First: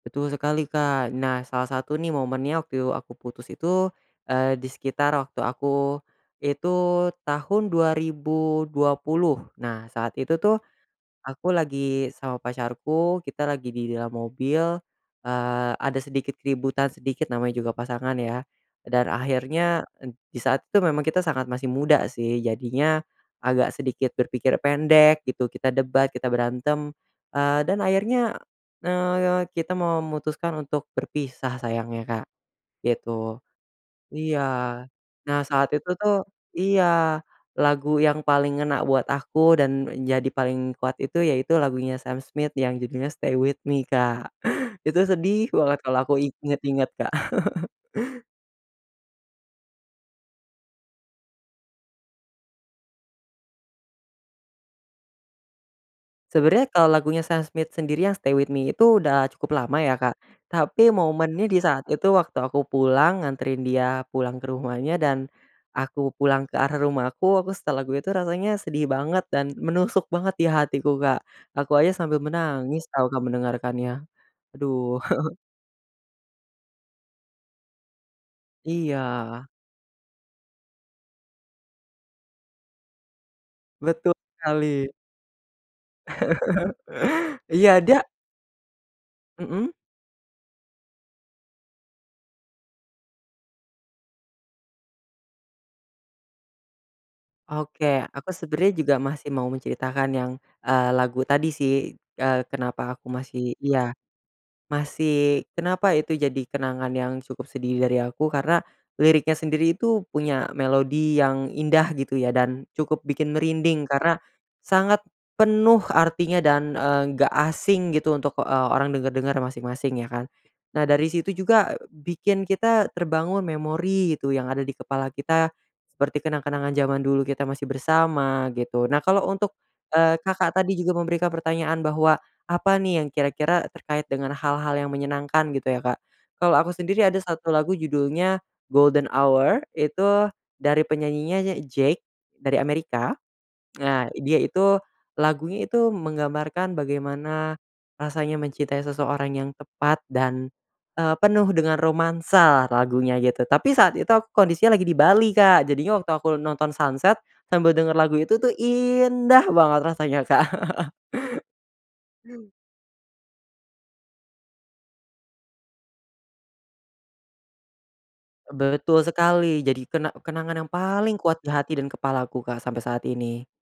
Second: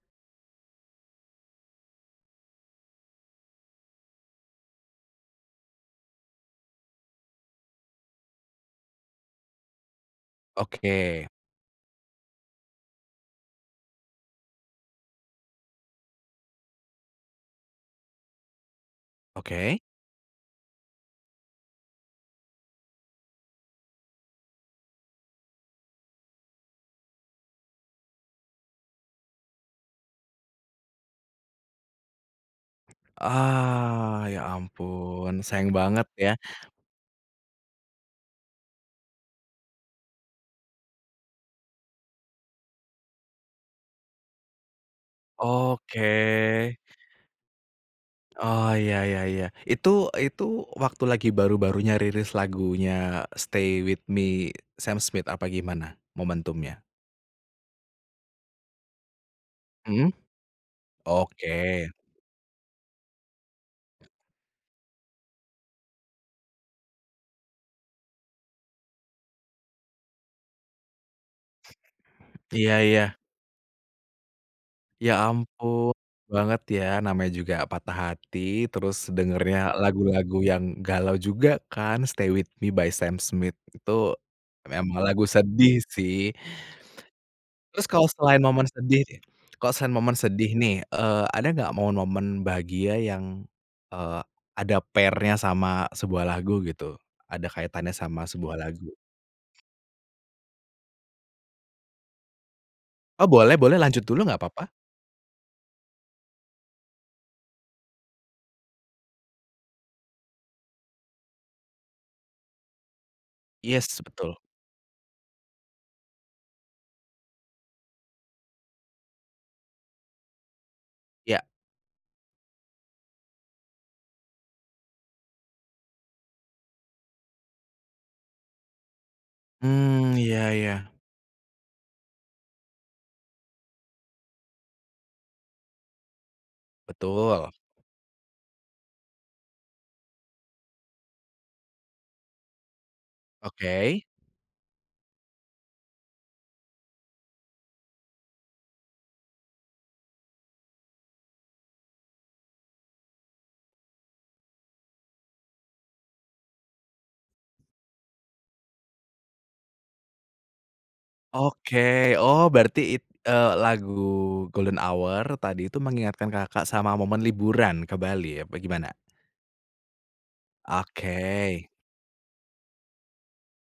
Betul sekali Kak, nah salah satu nih momennya waktu aku putus itu, eee, di sekitar waktu aku, itu tahun 2020, nah saat itu tuh, Oke. aku lagi sama pacarku, kita lagi di dalam mobil, eee, ada sedikit keributan sedikit namanya juga pasangan ya, dan Oke. akhirnya di saat itu memang kita sangat masih muda sih, jadinya, agak sedikit berpikir pendek gitu, kita debat, kita berantem, eee, dan akhirnya, eee, kita memutuskan untuk berpisah sayangnya Kak, gitu. Ah, ya Iya ampun nah sayang saat itu banget tuh ya. iya lagu yang paling ngena buat aku dan menjadi paling kuat itu yaitu lagunya Sam Smith yang judulnya "Stay with Me" Kak, itu sedih banget Oke. kalau aku inget-inget Kak. Oh iya iya iya itu itu waktu lagi baru-barunya rilis lagunya "Stay With Me" Sam Smith apa gimana Sebenarnya momentumnya? kalau lagunya Sam Smith sendiri yang "Stay with Me" itu udah cukup lama ya Mhm, Kak, tapi momennya di saat oke. itu waktu aku pulang nganterin dia pulang ke rumahnya dan, aku pulang ke arah rumahku, aku setel lagu itu rasanya sedih banget dan menusuk banget di hatiku Kak. Aku aja sambil Iya menangis tau iya. gak mendengarkannya, aduh. Ya ampun, banget ya namanya juga patah hati terus Iya. dengernya lagu-lagu yang galau juga kan "Stay with Me" by Sam Smith itu, Betul sekali. emang lagu sedih sih. Iya Terus dia kalau selain momen sedih deh Mhm. kalau selain momen sedih nih, eee, ada gak momen-momen bahagia yang, eee, ada pair-nya sama sebuah lagu gitu? Ada kaitannya Oke sama aku sebuah sebenarnya lagu? juga masih mau menceritakan yang, eee, lagu tadi sih, eee, kenapa aku Oh boleh masih boleh iya, lanjut dulu nggak papa. masih kenapa itu jadi kenangan yang cukup sedih dari aku karena liriknya sendiri itu punya melodi yang indah gitu ya dan cukup bikin merinding Yes karena, betul. sangat penuh artinya dan, eee, enggak asing gitu untuk, eee, orang dengar-dengar masing-masing ya kan. Nah dari situ Ya. juga bikin kita terbangun memori gitu yang ada di kepala kita, seperti kenang-kenangan jaman dulu kita masih bersama gitu, nah kalau untuk, eee, Mmm, ya Kakak tadi ya. juga memberikan pertanyaan bahwa, apa nih yang kira-kira terkait dengan hal-hal yang menyenangkan gitu ya Kak, kalau aku sendiri ada 1 Betul. lagu judulnya "Golden Hour" itu dari penyanyinya JVKE, dari Amerika. Oke. Nah dia itu lagunya itu menggambarkan bagaimana, rasanya mencintai seseorang yang tepat dan, eee, penuh dengan romansa lagunya gitu, tapi saat itu kondisinya lagi di Bali Kak jadinya waktu aku nonton sunset, sambil denger lagu itu tuh indah banget rasanya Kak. Oke oh berarti it eee, lagu Golden Hour tadi itu mengingatkan Kakak sama momen liburan ke Bali apa gimana? Betul sekali jadi kena kenangan yang Oke. paling kuat di hati dan kepalaku Kak sampai saat ini.